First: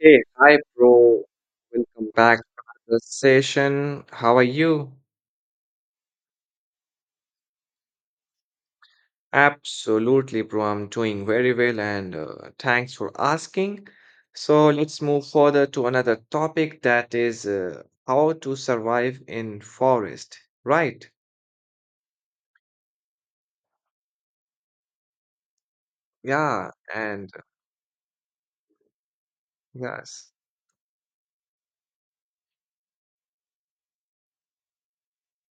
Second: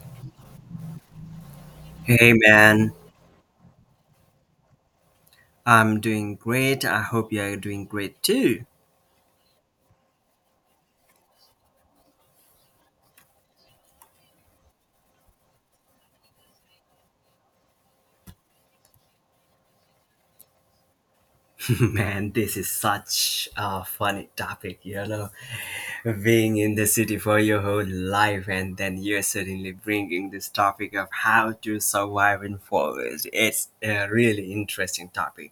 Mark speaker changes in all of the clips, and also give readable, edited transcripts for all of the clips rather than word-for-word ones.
Speaker 1: Hey, hi, bro. Welcome
Speaker 2: Hey
Speaker 1: back to
Speaker 2: man,
Speaker 1: the session. How are you?
Speaker 2: I'm doing great. I hope you're doing great too.
Speaker 1: Absolutely, bro. I'm doing very well and thanks for asking. So, let's move further to another topic that is how to survive in forest, right?
Speaker 2: Man, this is such a funny topic, you know. Being
Speaker 1: Yeah,
Speaker 2: in the city
Speaker 1: and
Speaker 2: for your whole life and then you're suddenly bringing
Speaker 1: yes.
Speaker 2: this topic of how to survive in forest. It's a really interesting topic.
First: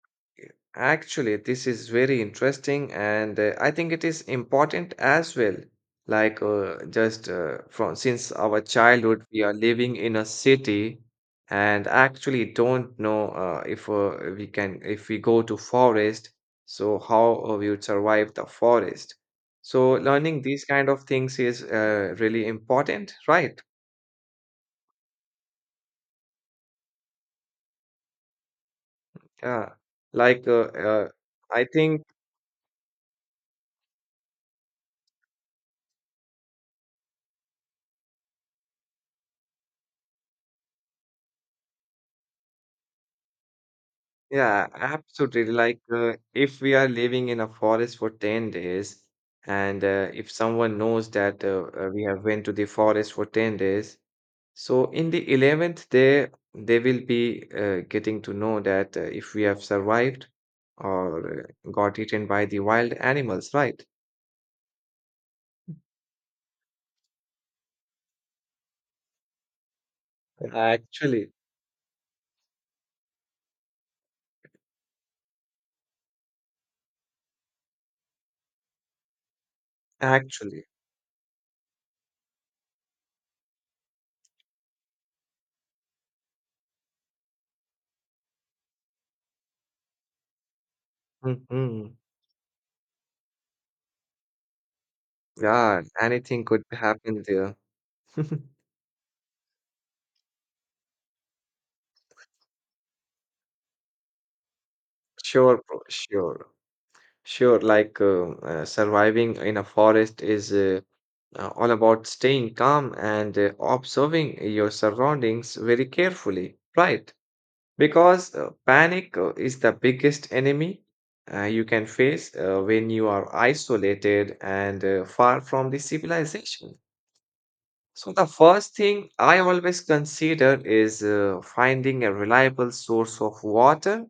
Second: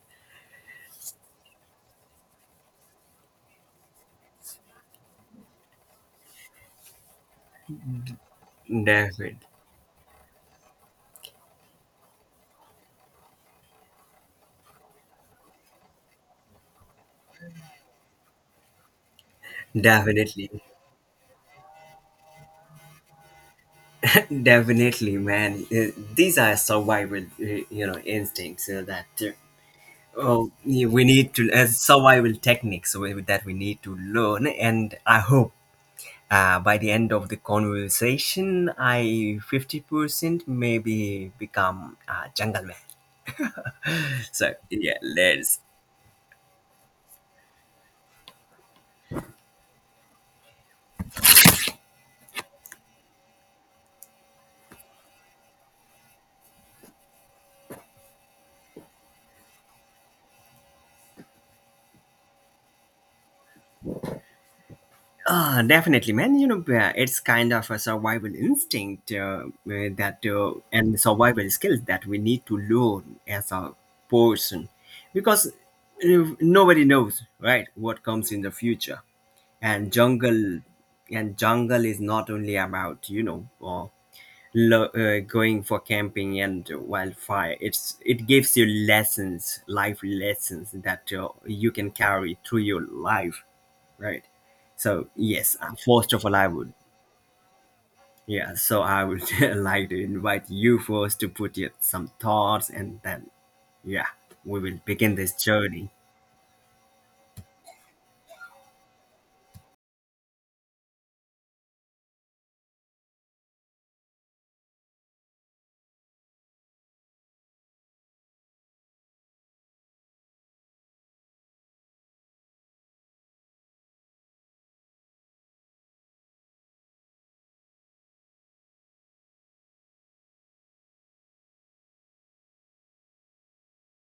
Speaker 1: Actually, this is very interesting, and I think it is important as well. Like, just from since our childhood,
Speaker 2: Definitely.
Speaker 1: we are living in a city and actually don't know if we can, if we go to forest, so how we would survive the forest. So learning
Speaker 2: Definitely.
Speaker 1: these kind of things is really important, right?
Speaker 2: Definitely, man. These are survival, instincts that
Speaker 1: Uh, like,
Speaker 2: Oh,
Speaker 1: uh,
Speaker 2: yeah, we
Speaker 1: uh,
Speaker 2: need to
Speaker 1: I
Speaker 2: as
Speaker 1: think.
Speaker 2: survival techniques that we need to learn, and I hope by the end of the conversation, I 50% maybe become a jungle man. So
Speaker 1: Yeah,
Speaker 2: yeah,
Speaker 1: absolutely.
Speaker 2: let's.
Speaker 1: If we are living in a forest for 10 days, and if someone knows that we have went to the forest for 10 days, so in the 11th day, they will be getting to know that if we have survived or got eaten by the wild animals, right?
Speaker 2: Ah, definitely, man. It's kind of a survival instinct that and
Speaker 1: Actually,
Speaker 2: survival skills that we need to learn as a person, because nobody knows, right, what comes in the future and jungle
Speaker 1: actually.
Speaker 2: and jungle is not only about going for camping and wildfire. It's it gives you lessons, life lessons, that you can
Speaker 1: hmm
Speaker 2: carry through your life, right? So yes,
Speaker 1: Yeah,
Speaker 2: first of all
Speaker 1: anything
Speaker 2: i
Speaker 1: could
Speaker 2: would
Speaker 1: happen there.
Speaker 2: Yeah, so I would like to invite you first to put your, some thoughts and then yeah we will begin this
Speaker 1: Sure, bro,
Speaker 2: journey.
Speaker 1: sure. Sure, surviving in a forest is all about staying calm and observing your surroundings very carefully, right? Because panic is the biggest enemy you can face when you are isolated and far from the civilization. So, the first thing I always consider is finding a reliable source of water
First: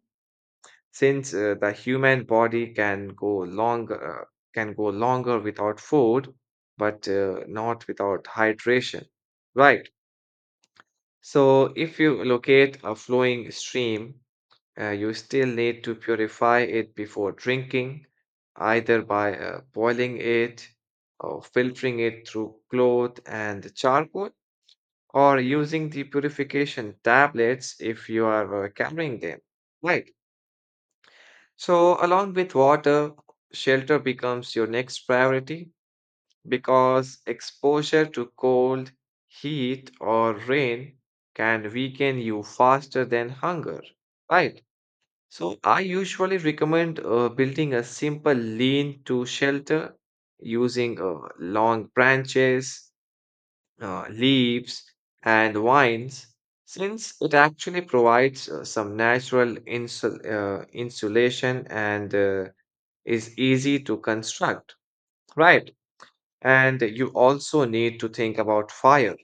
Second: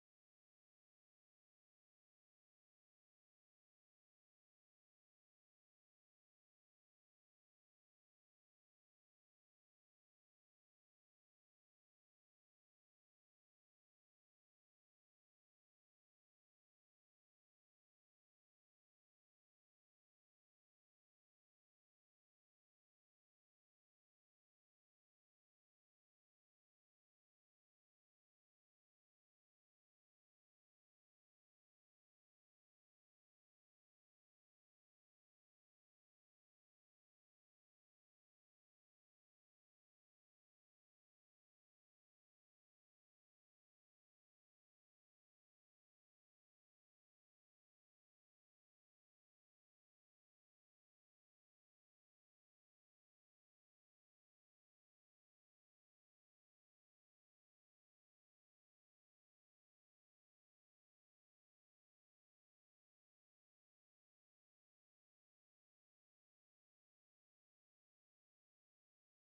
Speaker 1: since the human body can go longer without food, but not without hydration. Right. So if you locate a flowing stream, you still need to purify it before drinking, either by boiling it or filtering it through cloth and charcoal, or using the purification tablets if you are carrying them. Right. So, along with water, shelter becomes your next priority because exposure to cold, heat, or rain can weaken you faster than hunger, right? So, I usually recommend building a simple lean to shelter using long branches, leaves, and vines since it actually provides some natural insulation and is easy to construct, right? And you also need to think about fire,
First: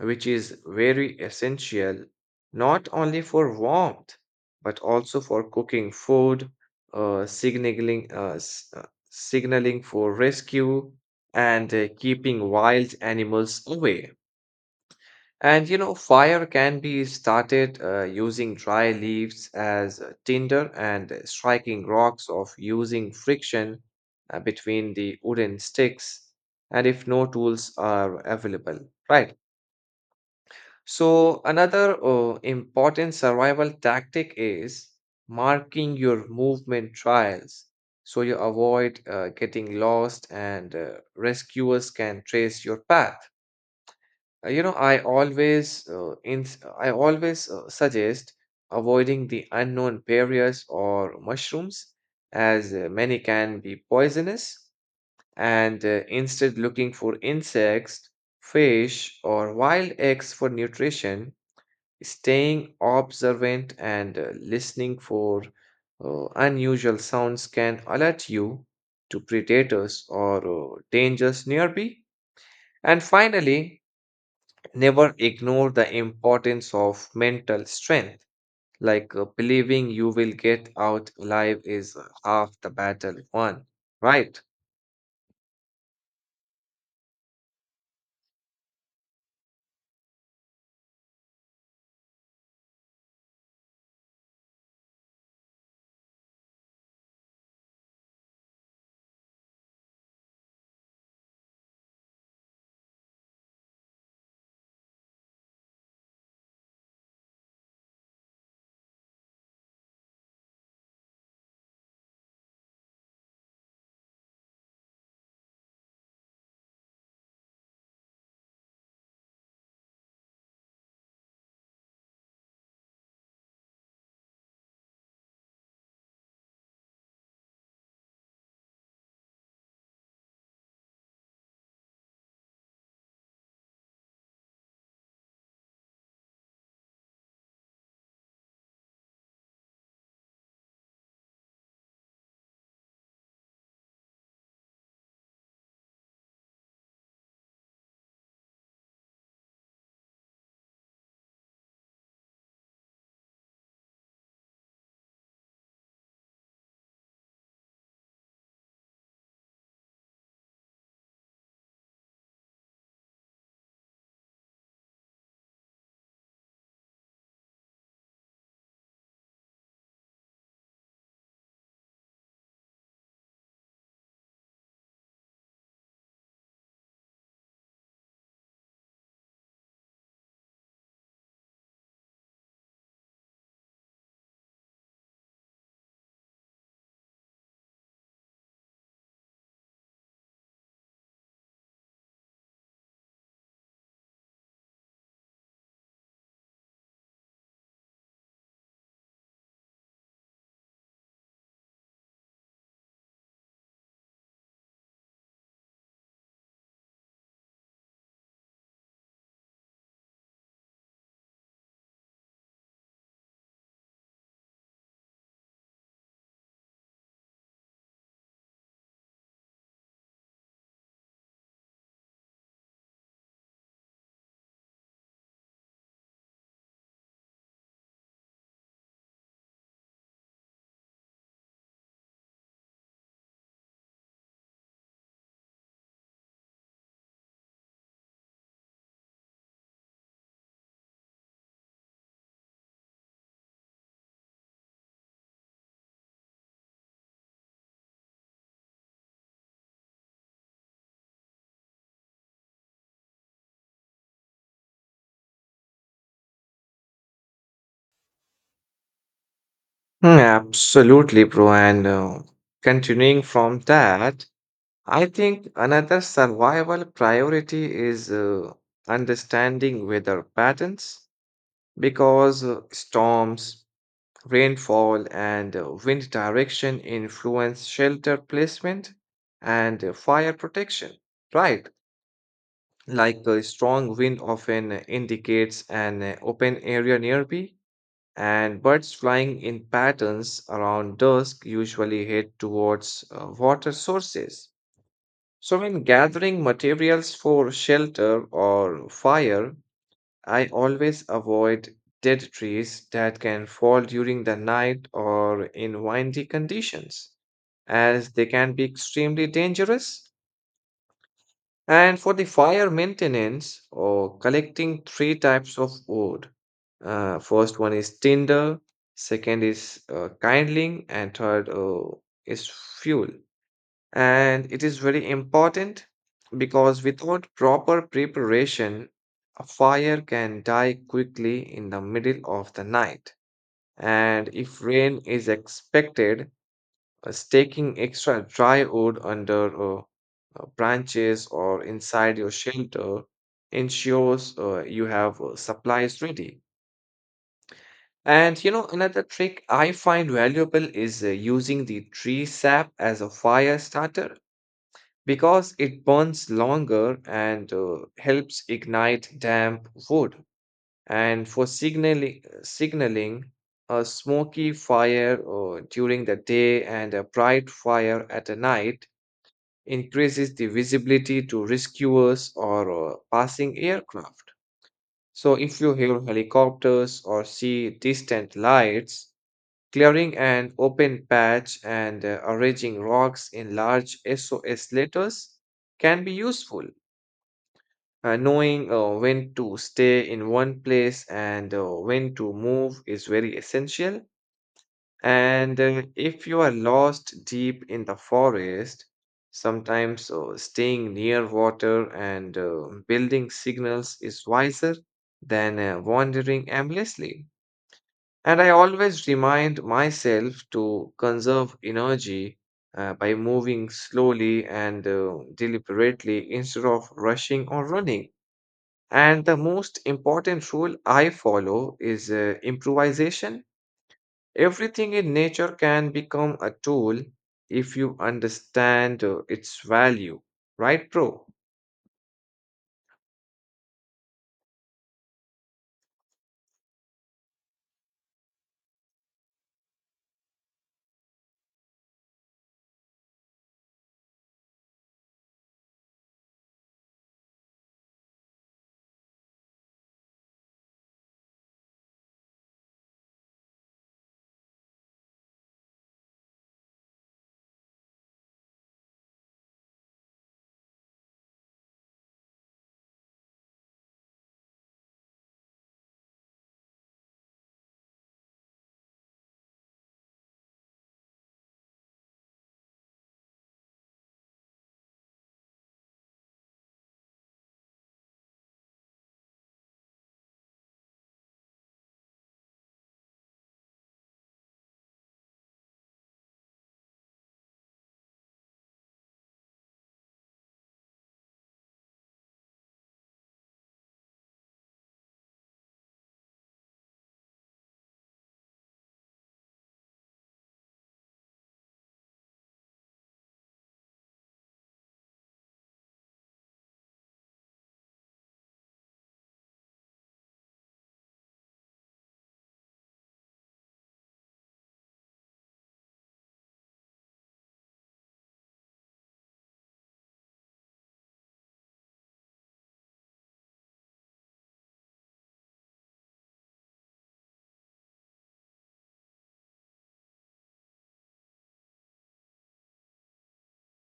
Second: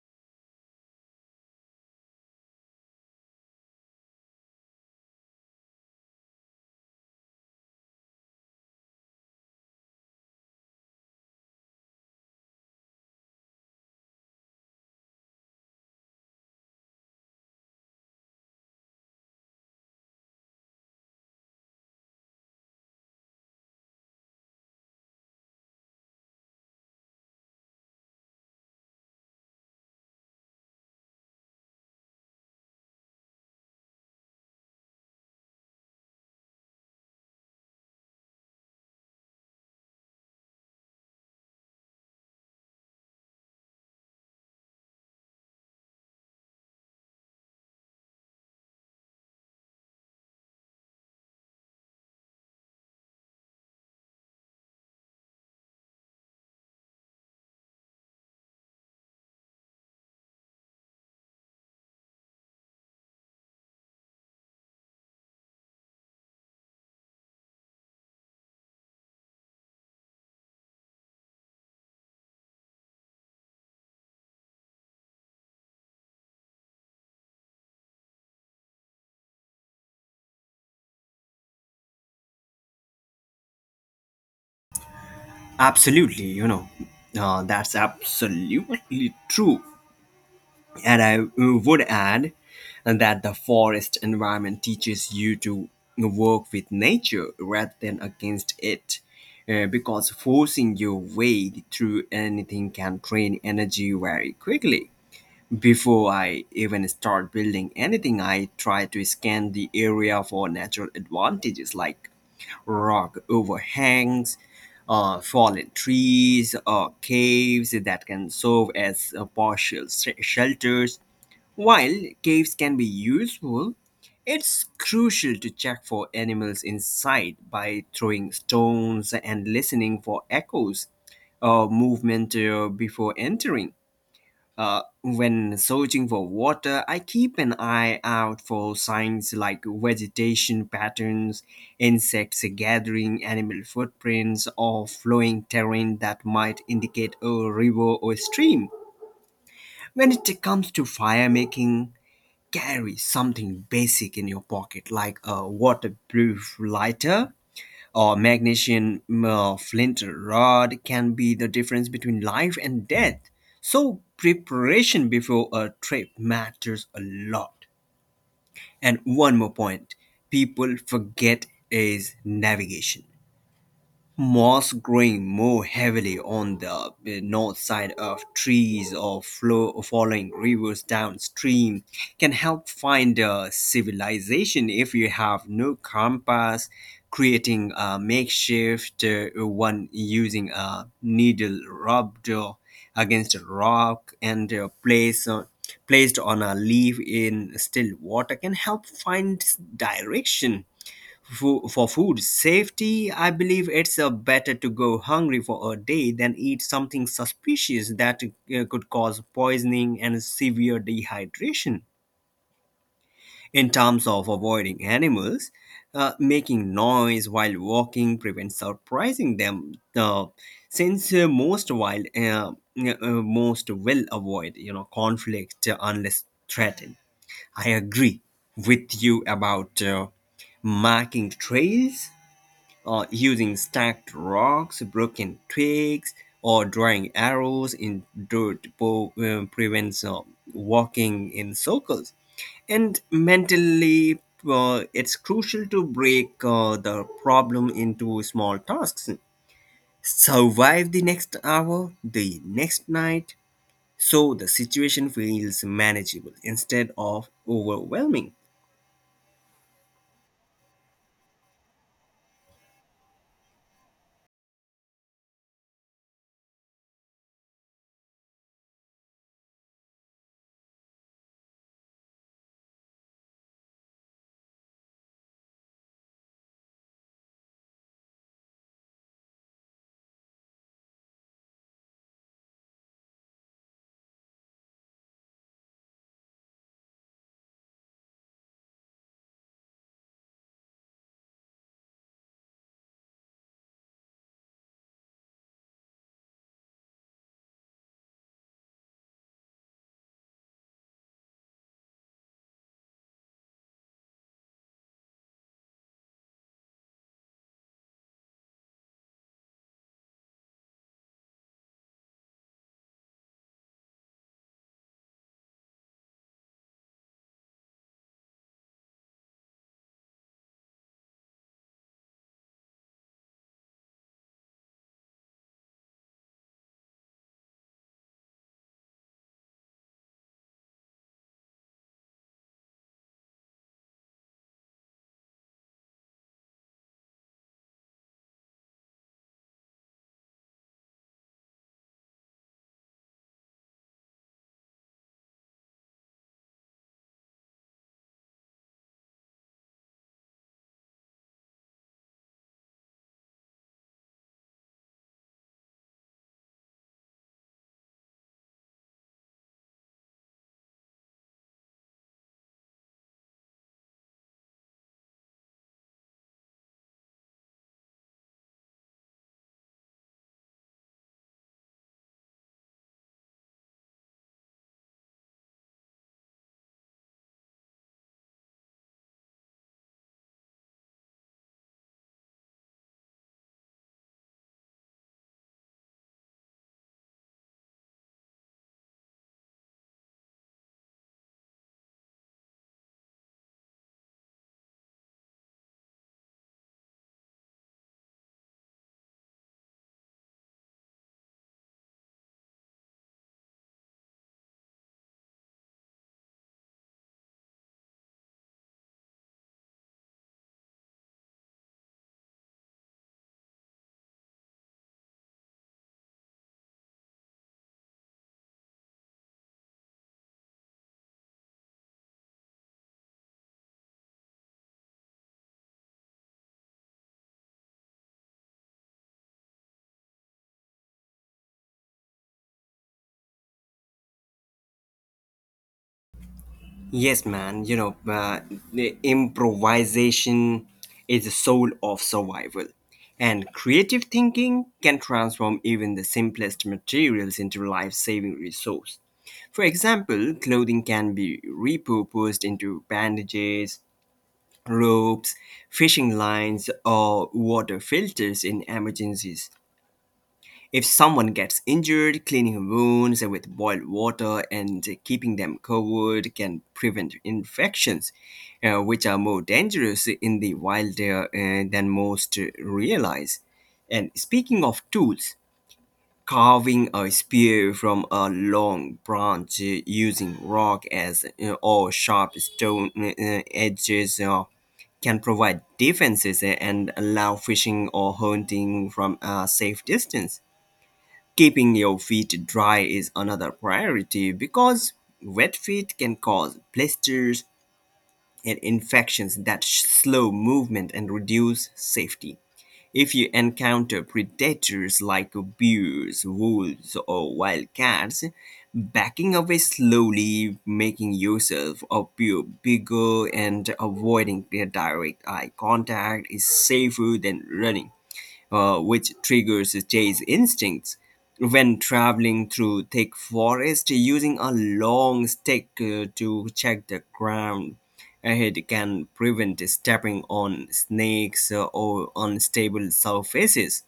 Speaker 1: which is very essential not only for warmth but also for cooking food, uh, signaling, uh, s- uh, signaling for rescue, and keeping wild animals away. And you know, fire can be started using dry leaves as tinder and striking rocks of using friction between the wooden sticks, and if no tools are available, right? So, another important survival tactic is marking your movement trials so you avoid getting lost and rescuers can trace your path. You know, I always suggest avoiding the unknown barriers or mushrooms as many can be poisonous and instead looking for insects, fish or wild eggs for nutrition, staying observant and listening for unusual sounds can alert you to predators or dangers nearby. And finally, never ignore the importance of mental strength, like believing you will get out alive is half the battle won, right?
Speaker 2: Absolutely, that's absolutely true. And I would add that the forest environment teaches you to work with nature rather than against it. Because forcing your way through anything can drain energy very quickly. Before I even start building anything, I try to scan the area for natural advantages like rock overhangs, fallen trees, or caves that can serve as partial shelters. While caves can be useful, it's crucial to check for animals inside by throwing stones and listening for echoes or movement before entering. When searching for water, I keep an eye out for signs like vegetation patterns, insects gathering, animal footprints, or flowing terrain that might indicate a river or stream. When it comes to fire making, carry something basic in your pocket like a waterproof lighter or magnesium flint rod can be the difference between life and death. So preparation before a trip matters a lot, and one more point people forget is navigation. Moss growing more heavily on the north side of trees, or following rivers downstream, can help find a civilization if you have no compass. Creating a makeshift one using a needle rubbed against a rock and placed on a leaf in still water can help find direction. For food safety, I believe it's better to go hungry for a day than eat something suspicious that could cause poisoning and severe dehydration. In terms of avoiding animals, making noise while walking prevents surprising them. Since most uh, most will avoid you know conflict unless threatened. I agree with you about marking trails using stacked rocks, broken twigs, or drawing arrows in dirt prevents walking in circles. And mentally, it's crucial to break the problem into small tasks. Survive the next hour, the next night, so the situation feels manageable instead of overwhelming.
Speaker 1: Absolutely, bro. And continuing from that, I think another survival priority is understanding weather patterns because storms, rainfall and wind direction influence shelter placement and fire protection, right? Like a strong wind often indicates an open area nearby, and birds flying in patterns around dusk usually head towards water sources. So, when gathering materials for shelter or fire, I always avoid dead trees that can fall during the night or in windy conditions, as they can be extremely dangerous. And for the fire maintenance or collecting three types of wood. First one is tinder, second is kindling, and third is fuel. And it is very important because without proper preparation, a fire can die quickly in the middle of the night. And if rain is expected, staking extra dry wood under branches or inside your shelter ensures you have supplies ready. And you know, another trick I find valuable is using the tree sap as a fire starter because it burns longer and helps ignite damp wood. And for signaling, a smoky fire during the day and a bright fire at a night increases the visibility to rescuers or passing aircraft. So if you hear helicopters or see distant lights, clearing an open patch and arranging rocks in large sos letters can be useful. Knowing when to stay in one place and when to move is very essential. And if you are lost deep in the forest, sometimes staying near water and building signals is wiser than wandering aimlessly. And I always remind myself to conserve energy by moving slowly and deliberately instead of rushing or running. And the most important rule I follow is improvisation. Everything in nature can become a tool if you understand its value, right, bro?
Speaker 2: Yes, man. The improvisation is the soul of survival. And creative thinking can transform even the simplest materials into life saving resource. For example, clothing can be repurposed into bandages, ropes, fishing lines, or water filters in emergencies. If someone gets injured, cleaning wounds with boiled water and keeping them covered can prevent infections, which are more dangerous in the wild than most realize. And speaking of tools, carving a spear from a long branch using rock as or sharp stone edges can provide defenses and allow fishing or hunting from a safe distance. Keeping your feet dry is another priority because wet feet can cause blisters and infections that slow movement and reduce safety. If you encounter predators like bears, wolves, or wildcats, backing away slowly, making yourself appear bigger, and avoiding their direct eye contact is safer than running, which triggers chase instincts. When traveling through thick forest, using a long stick to check the ground ahead can prevent stepping on snakes or unstable surfaces.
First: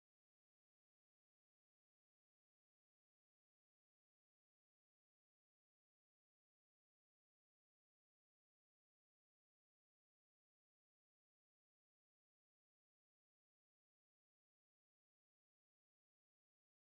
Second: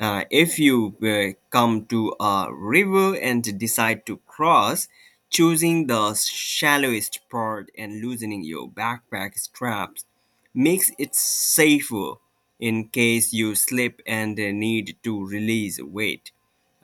Speaker 2: If you come to a river and decide to cross, choosing the shallowest part and loosening your backpack straps makes it safer in case you slip and need to release weight.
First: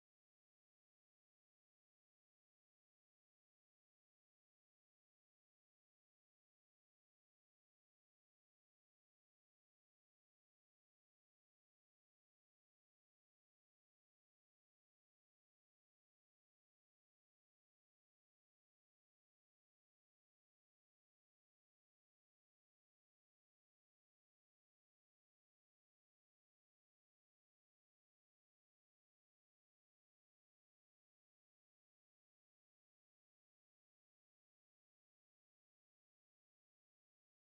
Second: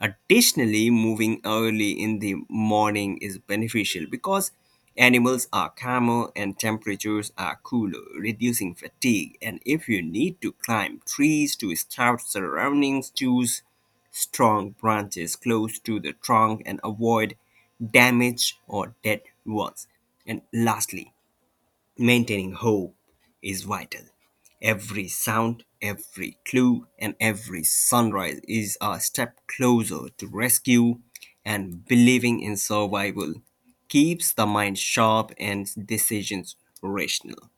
Speaker 2: Additionally, moving early in the morning is beneficial because animals are calmer and temperatures are cooler, reducing fatigue. And if you need to climb trees to scout surroundings, choose strong branches close to the trunk and avoid damage or dead ones. And lastly, maintaining hope is vital. Every sound, every clue, and every sunrise is a step closer to rescue, and believing in survival keeps the mind sharp and decisions rational.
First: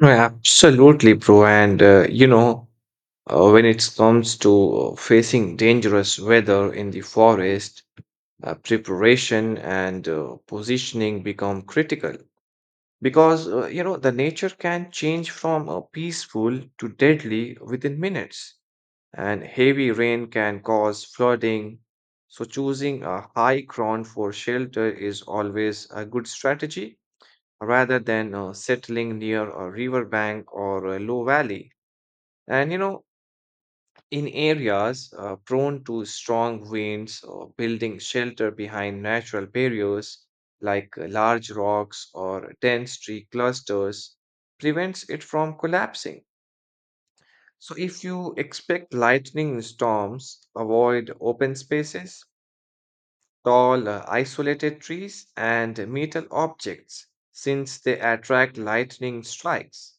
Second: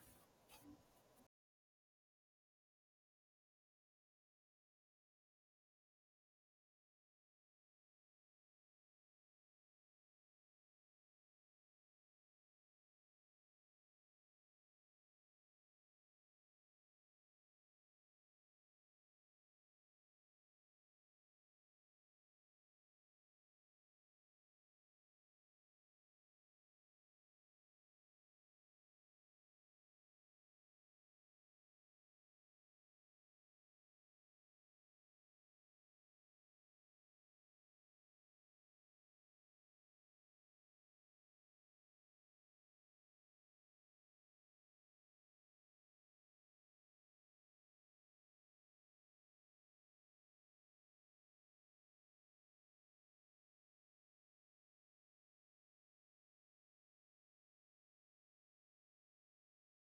Speaker 1: No, absolutely, bro. And you know, when it comes to facing dangerous weather in the forest, preparation and positioning become critical because you know the nature can change from peaceful to deadly within minutes. And heavy rain can cause flooding. So, choosing a high ground for shelter is always a good strategy rather than settling near a riverbank or a low valley. And you know, in areas prone to strong winds, or building shelter behind natural barriers like large rocks or dense tree clusters prevents it from collapsing. So, if you expect lightning storms, avoid open spaces, tall, isolated trees, and metal objects since they attract lightning strikes.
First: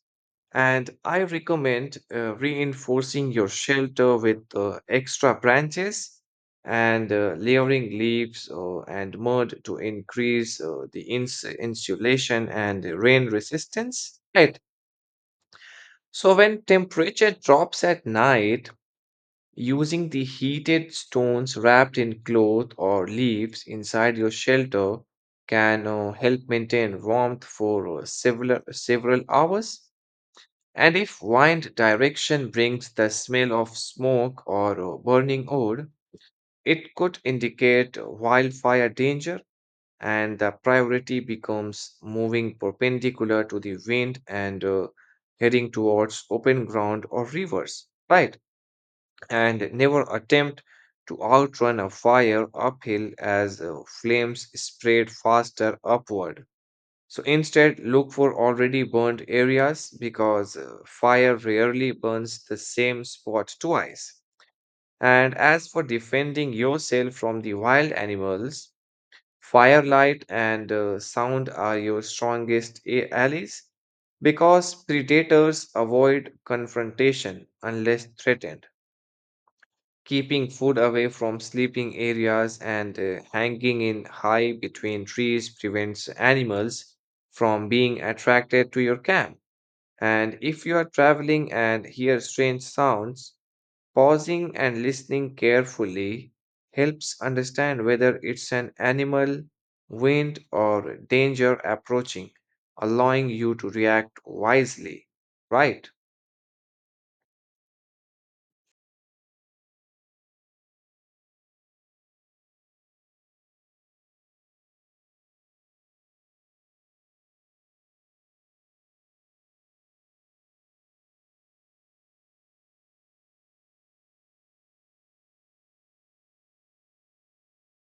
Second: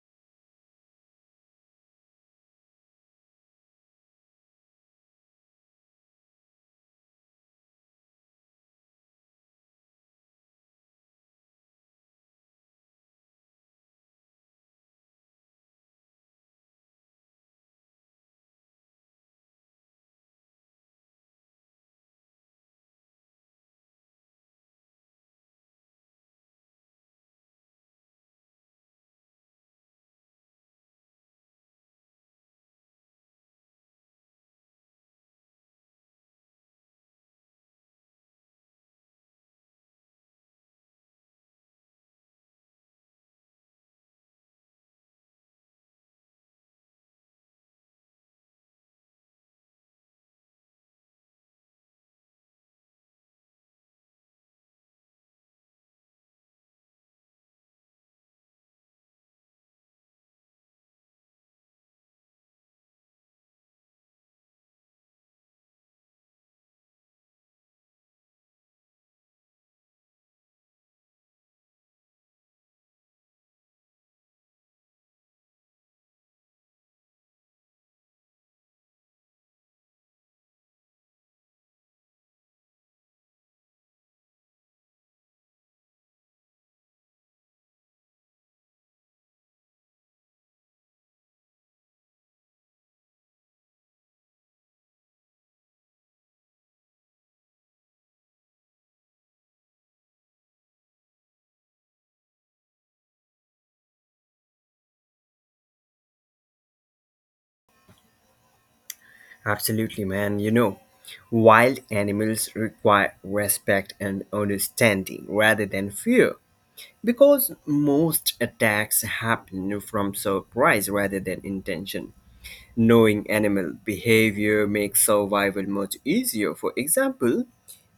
Speaker 1: And I recommend reinforcing your shelter with extra branches and layering leaves and mud to increase the insulation and rain resistance. Right. So, when temperature drops at night, using the heated stones wrapped in cloth or leaves inside your shelter can help maintain warmth for several hours. And if wind direction brings the smell of smoke or burning wood, it could indicate wildfire danger, and the priority becomes moving perpendicular to the wind and heading towards open ground or rivers, right? And never attempt to outrun a fire uphill as flames spread faster upward. So instead, look for already burnt areas because fire rarely burns the same spot twice. And as for defending yourself from the wild animals, firelight and sound are your strongest allies because predators avoid confrontation unless threatened. Keeping food away from sleeping areas and hanging in high between trees prevents animals from being attracted to your camp. And if you are traveling and hear strange sounds, pausing and listening carefully helps understand whether it's an animal, wind, or danger approaching, allowing you to react wisely, right?
Speaker 2: Absolutely, man. You know, wild animals require respect and understanding rather than fear because most attacks happen from surprise rather than intention. Knowing animal behavior makes survival much easier. For example,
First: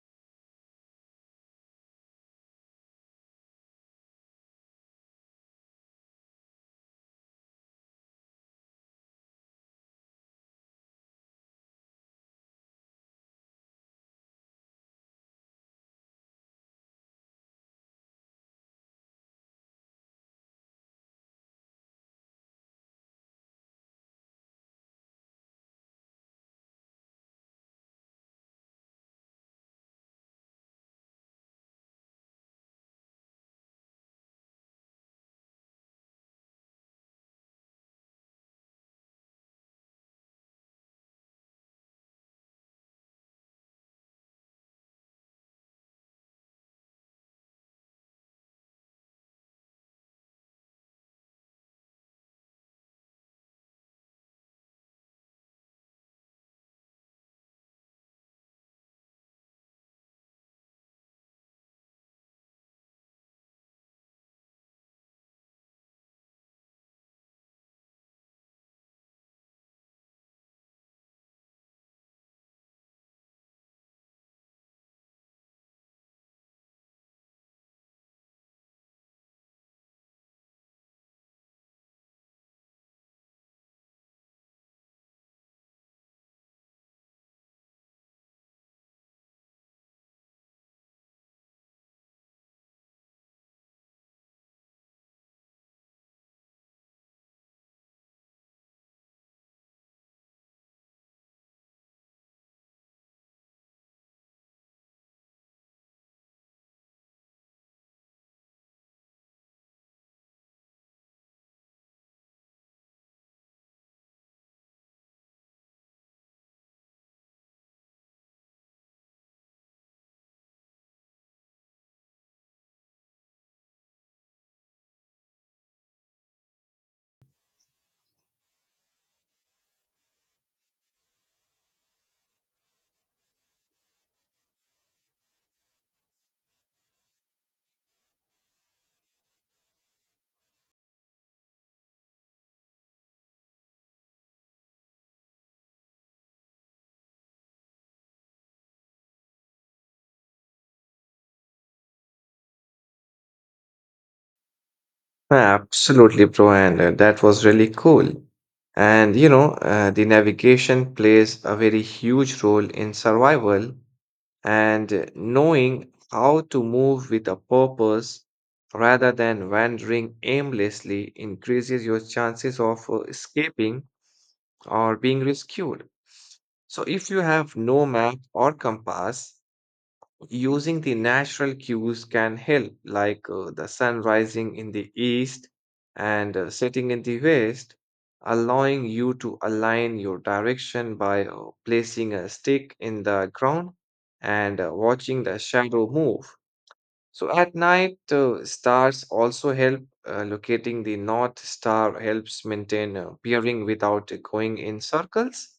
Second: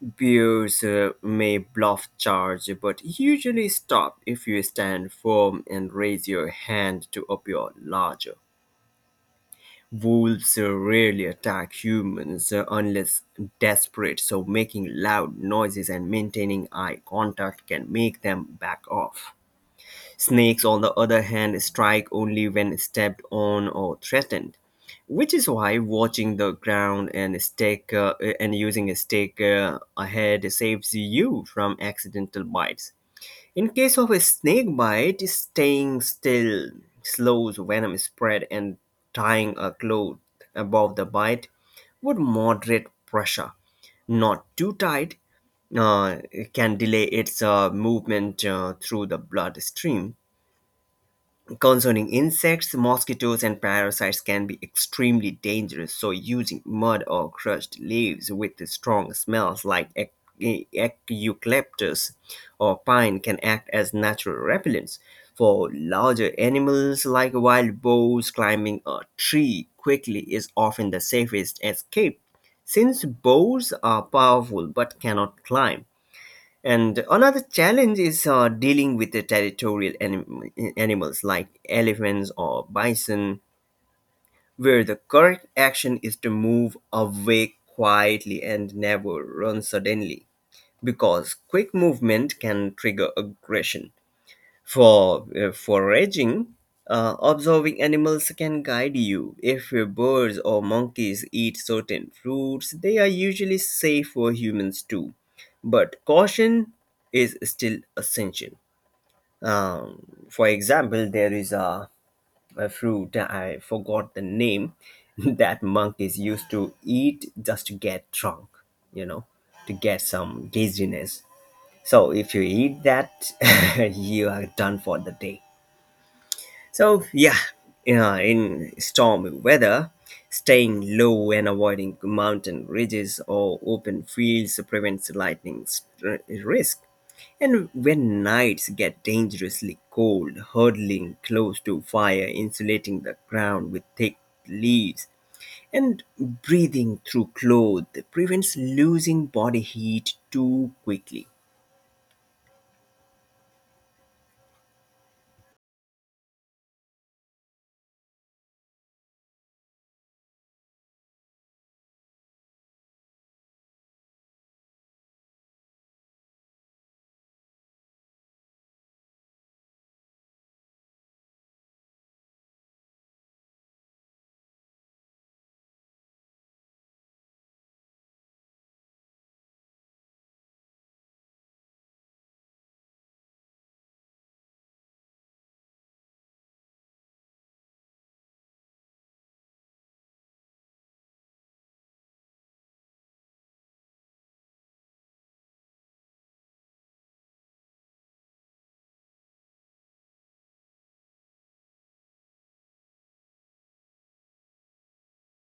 Speaker 2: bears may bluff charge but usually stop if you stand firm and raise your hand to appear larger. Wolves rarely attack humans unless desperate, so making loud noises and maintaining eye contact can make them back off. Snakes, on the other hand, strike only when stepped on or threatened, which is why watching the ground and stick and using a stick ahead saves you from accidental bites. In case of a snake bite, staying still slows venom spread, and tying a cloth above the bite would moderate pressure, not too tight, uh, can delay its movement through the bloodstream. Concerning insects, mosquitoes and parasites can be extremely dangerous, so using mud or crushed leaves with strong smells like eucalyptus or pine can act as natural repellents. For larger animals like wild boars, climbing a tree quickly is often the safest escape. Since boars are powerful but cannot climb, and another challenge is dealing with the territorial animals like elephants or bison, where the correct action is to move away quietly and never run suddenly, because quick movement can trigger aggression. For foraging, observing animals can guide you. If birds or monkeys eat certain fruits, they are usually safe for humans too. But caution is still essential. Um, for example, there is a fruit, I forgot the name, that monkeys used to eat just to get drunk, you know, to get some dizziness. So if you eat that, you are done for the day. So yeah, in stormy weather, staying low and avoiding mountain ridges or open fields prevents lightning risk. And when nights get dangerously cold, huddling close to fire, insulating the ground with thick leaves, and breathing through clothes prevents losing body heat too quickly.
Speaker 1: Absolutely, bro, and that was really cool. And you know, the navigation plays a very huge role in survival, and knowing how to move with a purpose rather than wandering aimlessly increases your chances of escaping or being rescued. So, if you have no map or compass, using the natural cues can help, like the sun rising in the east and setting in the west, allowing you to align your direction by placing a stick in the ground and watching the shadow move. So at night, stars also help. Locating the north star helps maintain bearing without going in circles.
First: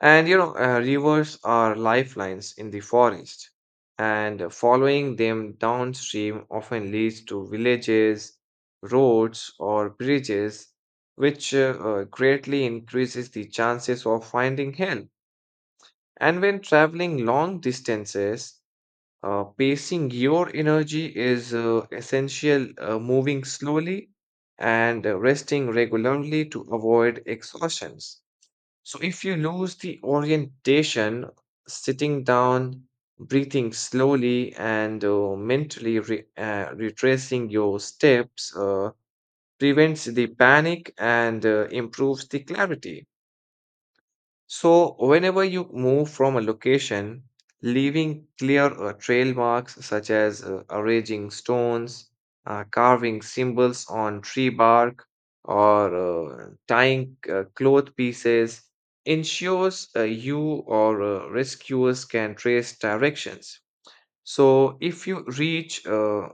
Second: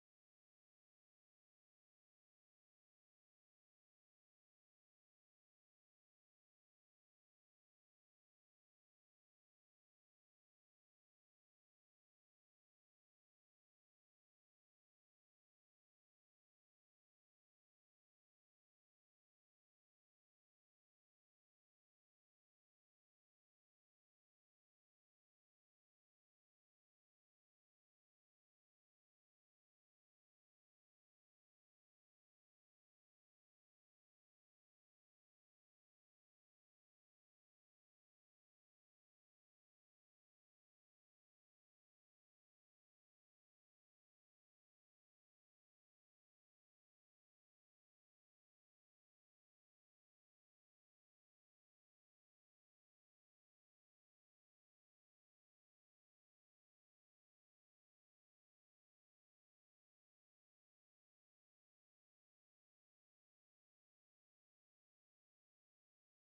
Speaker 1: And you know, rivers are lifelines in the forest, and following them downstream often leads to villages, roads, or bridges, which greatly increases the chances of finding help. And when traveling long distances, pacing your energy is essential, moving slowly and resting regularly to avoid exhaustions. So if you lose the orientation, sitting down, breathing slowly, and mentally retracing your steps prevents the panic and improves the clarity. So, whenever you move from a location, leaving clear trail marks such as arranging stones, carving symbols on tree bark, or tying cloth pieces ensures you or rescuers can trace directions. So, if you reach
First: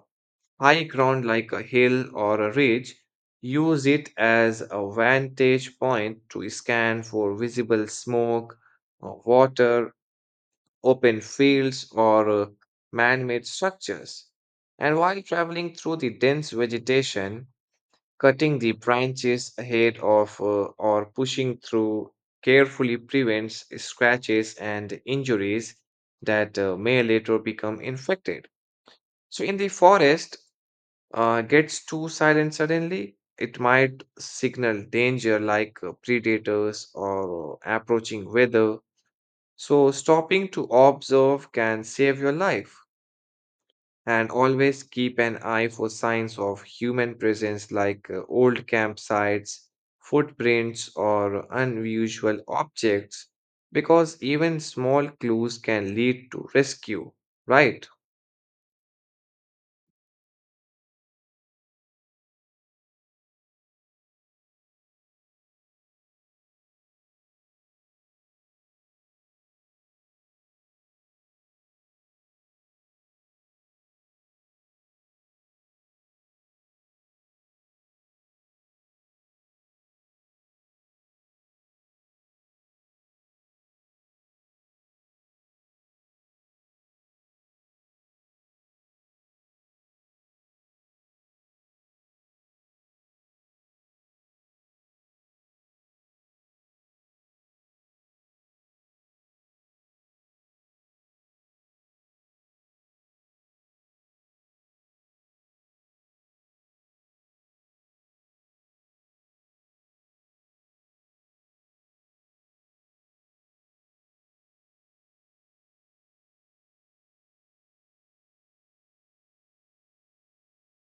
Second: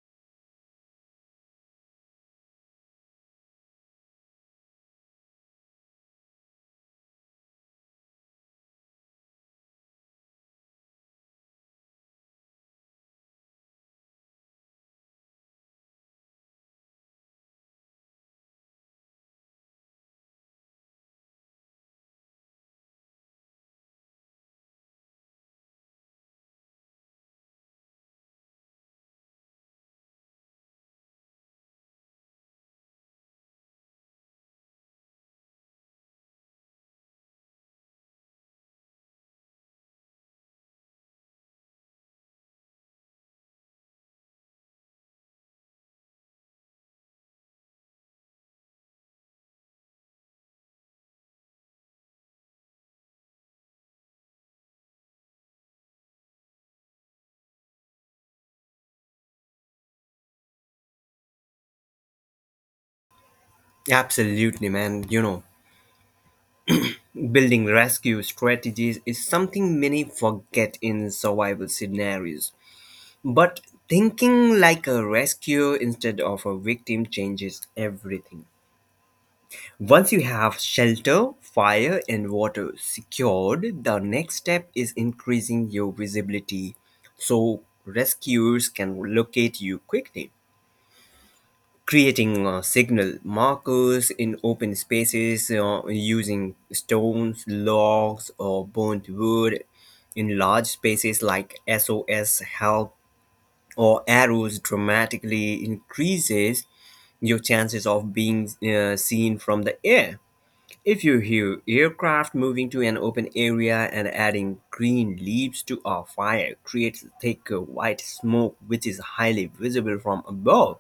Speaker 1: high ground like a hill or a ridge, use it as a vantage point to scan for visible smoke, water, open fields, or man made structures. And while traveling through the dense vegetation, cutting the branches ahead of or pushing through carefully prevents scratches and injuries that may later become infected. So, in the forest, gets too silent suddenly, it might signal danger like predators or approaching weather. So, stopping to observe can save your life. And always keep an eye for signs of human presence like old campsites, footprints, or unusual objects, because even small clues can lead to rescue, right?
Speaker 2: Absolutely, man. You know, building rescue strategies is something many forget in survival scenarios. But thinking like a rescue instead of a victim changes everything. Once you have shelter, fire, and water secured, the next step is increasing your visibility, so rescuers can locate you quickly. Creating signal markers in open spaces using stones, logs, or burnt wood in large spaces like SOS, help, or arrows dramatically increases your chances of being seen from the air. If you hear aircraft, moving to an open area and adding green leaves to our fire creates thick white smoke, which is highly visible from above.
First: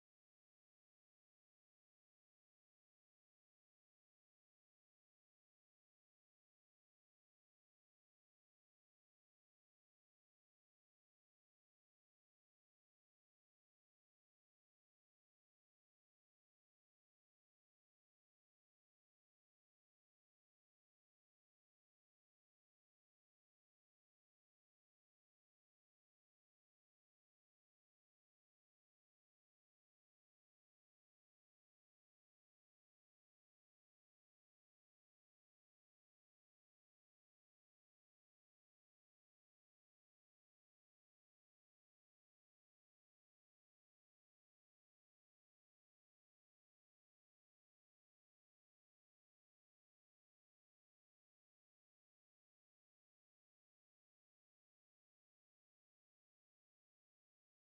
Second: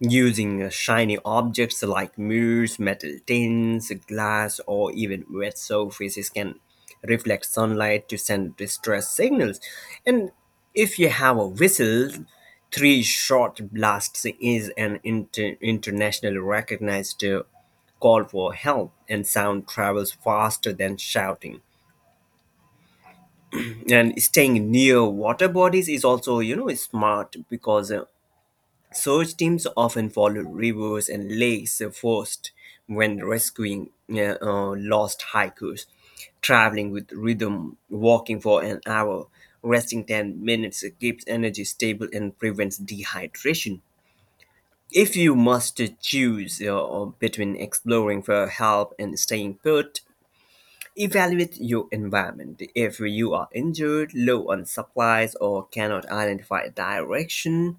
Speaker 2: Using shiny objects like mirrors, metal tins, glass, or even wet surfaces can reflect sunlight to send distress signals. And if you have a whistle, three short blasts is an internationally recognized call for help, and sound travels faster than shouting. And staying near water bodies is also, you know, smart because search teams often follow rivers and lakes first when rescuing lost hikers. Traveling with rhythm, walking for an hour, resting 10 minutes keeps energy stable and prevents dehydration. If you must choose between exploring for help and staying put, evaluate your environment. If you are injured, low on supplies, or cannot identify direction,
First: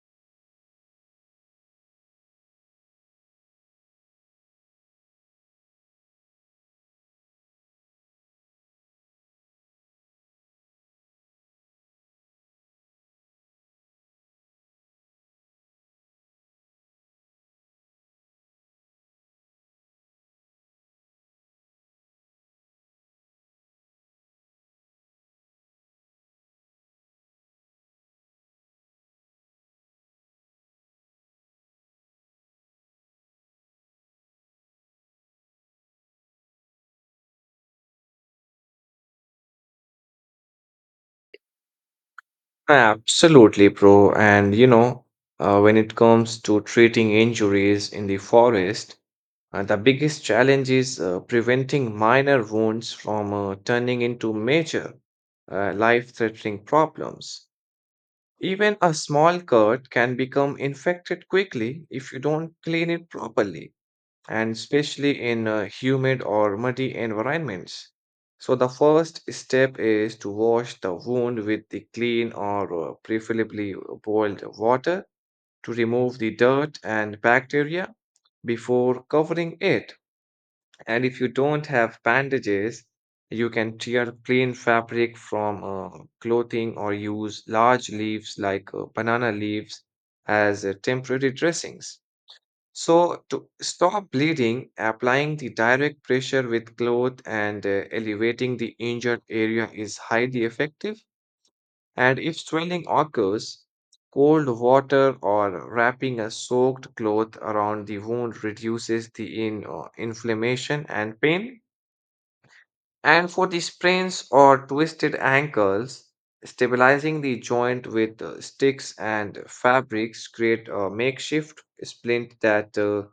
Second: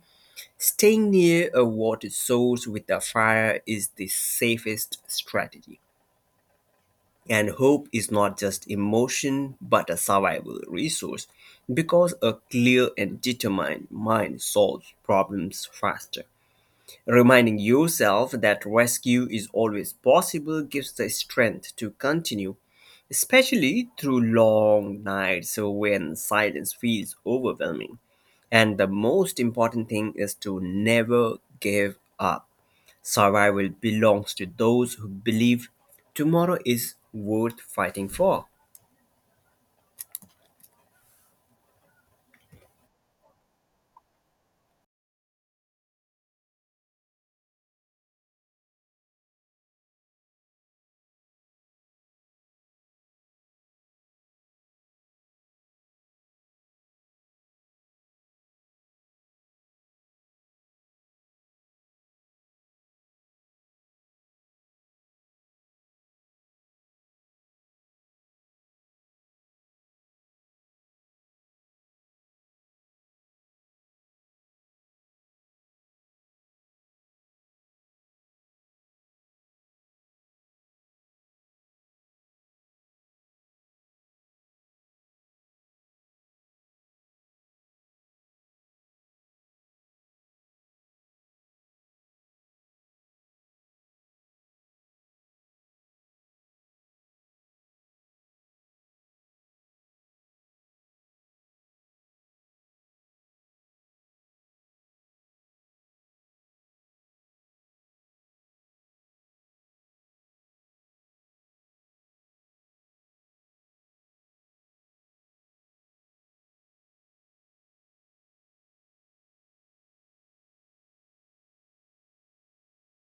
Speaker 2: staying near a water source with a fire is the safest strategy. And hope is not just emotion but a survival resource because a clear and determined mind solves problems faster. Reminding yourself that rescue is always possible gives the strength to continue, especially through long nights when silence feels overwhelming. And the most important thing is to never give up. Survival belongs to those who believe tomorrow is worth fighting for.
Speaker 1: Absolutely, bro. And you know, when it comes to treating injuries in the forest, the biggest challenge is preventing minor wounds from turning into major, life-threatening problems. Even a small cut can become infected quickly if you don't clean it properly and especially in humid or muddy environments. So, the first step is to wash the wound with the clean or preferably boiled water to remove the dirt and bacteria before covering it. And if you don't have bandages, you can tear plain fabric from clothing or use large leaves like banana leaves as temporary dressings. So, to stop bleeding, applying the direct pressure with cloth and elevating the injured area is highly effective. And if swelling occurs, cold water or wrapping a soaked cloth around the wound reduces the inflammation and pain. And for the sprains or twisted ankles, stabilizing the joint with sticks and fabrics create a makeshift splint that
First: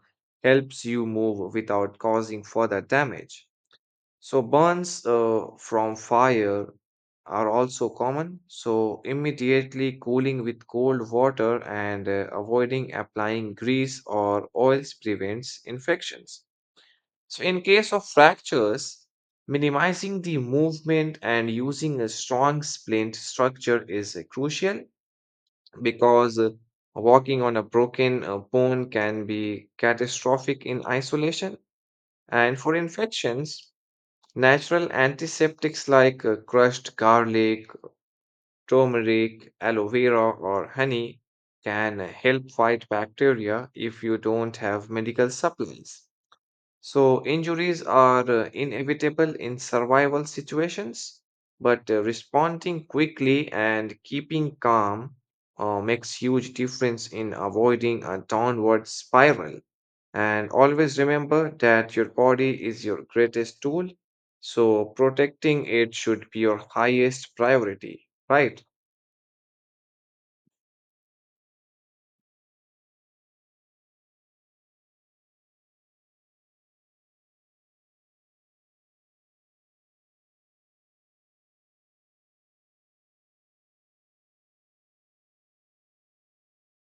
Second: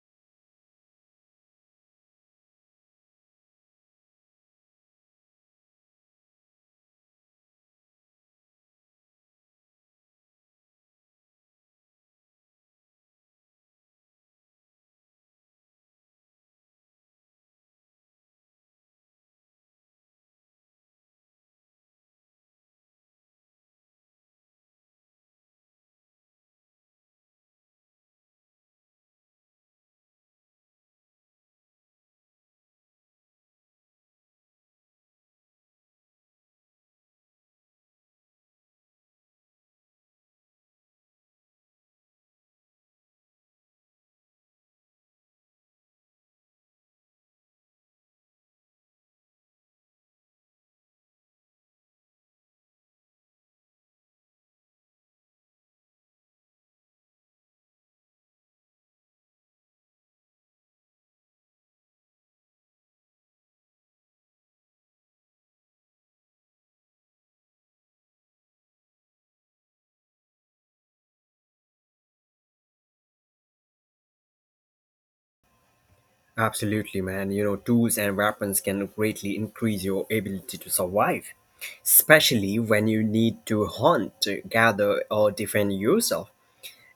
Speaker 1: helps you move without causing further damage. So burns from fire are also common. So immediately cooling with cold water and avoiding applying grease or oils prevents infections. So, in case of fractures, minimizing the movement and using a strong splint structure is crucial because walking on a broken bone can be catastrophic in isolation. And for infections, natural antiseptics like crushed garlic, turmeric, aloe vera, or honey can help fight bacteria if you don't have medical supplies. So, injuries are inevitable in survival situations, but responding quickly and keeping calm makes huge difference in avoiding a downward spiral. And always remember that your body is your greatest tool, so protecting it should be your highest priority, right?
Speaker 2: Absolutely, man. You know, tools and weapons can greatly increase your ability to survive, especially when you need to hunt, gather, or defend yourself.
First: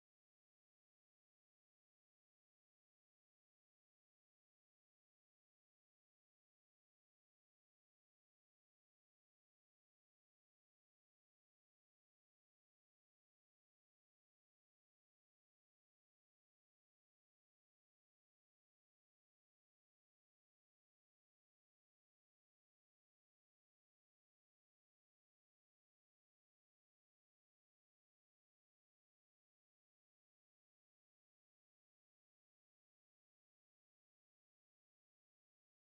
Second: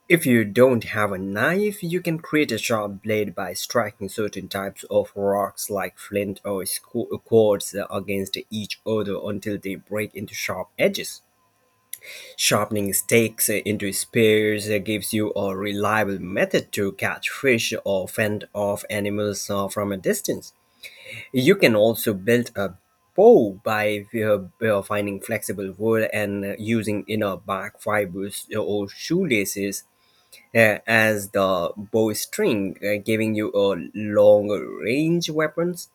Speaker 2: If you don't have a knife, you can create a sharp blade by striking certain types of rocks like flint or quartz against each other until they break into sharp edges. Sharpening stakes into spears gives you a reliable method to catch fish or fend off animals from a distance. You can also build a bow by finding flexible wood and using inner bark fibers or shoelaces as the bowstring, giving you a longer range weapons.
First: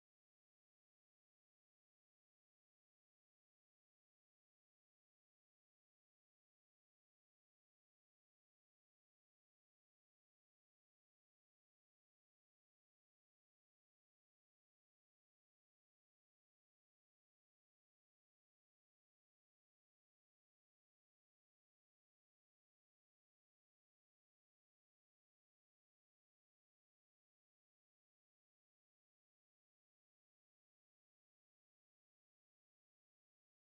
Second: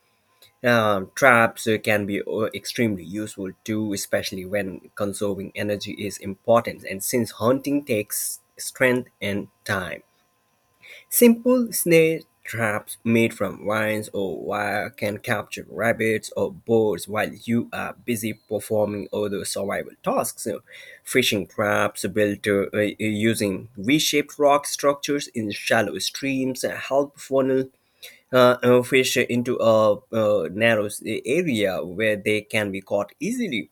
Speaker 2: Traps can be extremely useful too, especially when conserving energy is important, and since hunting takes strength and time. Simple snare traps made from vines or wire can capture rabbits or birds while you are busy performing other survival tasks. So, fishing traps built using V shaped rock structures in shallow streams help funnel fish into a narrow area where they can be caught easily.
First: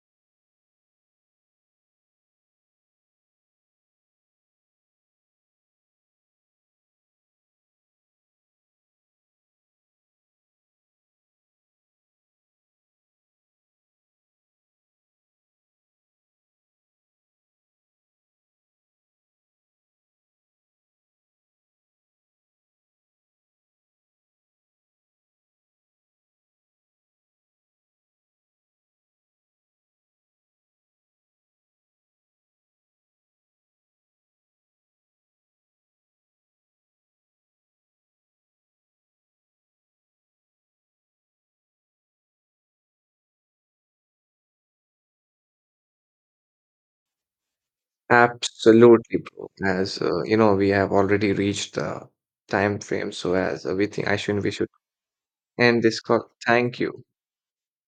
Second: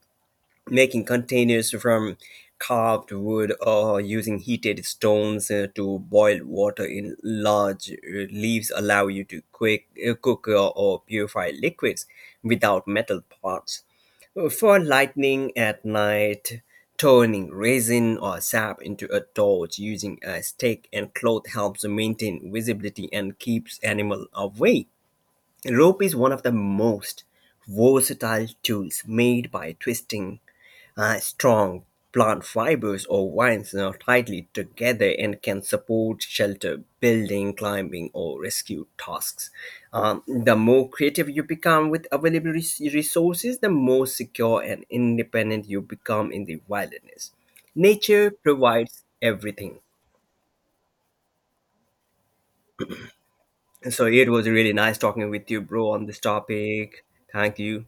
Speaker 2: Making containers from carved wood or using heated stones to boil water in large leaves allow you to cook or purify liquids without metal parts. For lightning at night, turning resin or sap into a torch using a stick and cloth helps maintain visibility and keeps animal away. Rope is one of the most versatile tools made by twisting strong plant fibers or vines are tightly together and can support shelter, building, climbing, or rescue tasks. The more creative you become with available resources, the more secure and independent you become in the wilderness. Nature provides
Speaker 1: Absolutely, bro.
Speaker 2: everything.
Speaker 1: As you know, we have already reached the time frame, so as we think,
Speaker 2: So
Speaker 1: I
Speaker 2: it
Speaker 1: shouldn't,
Speaker 2: was
Speaker 1: we should.
Speaker 2: really nice talking with you,
Speaker 1: And
Speaker 2: bro,
Speaker 1: this
Speaker 2: on this
Speaker 1: call. Thank you.
Speaker 2: topic. Thank you.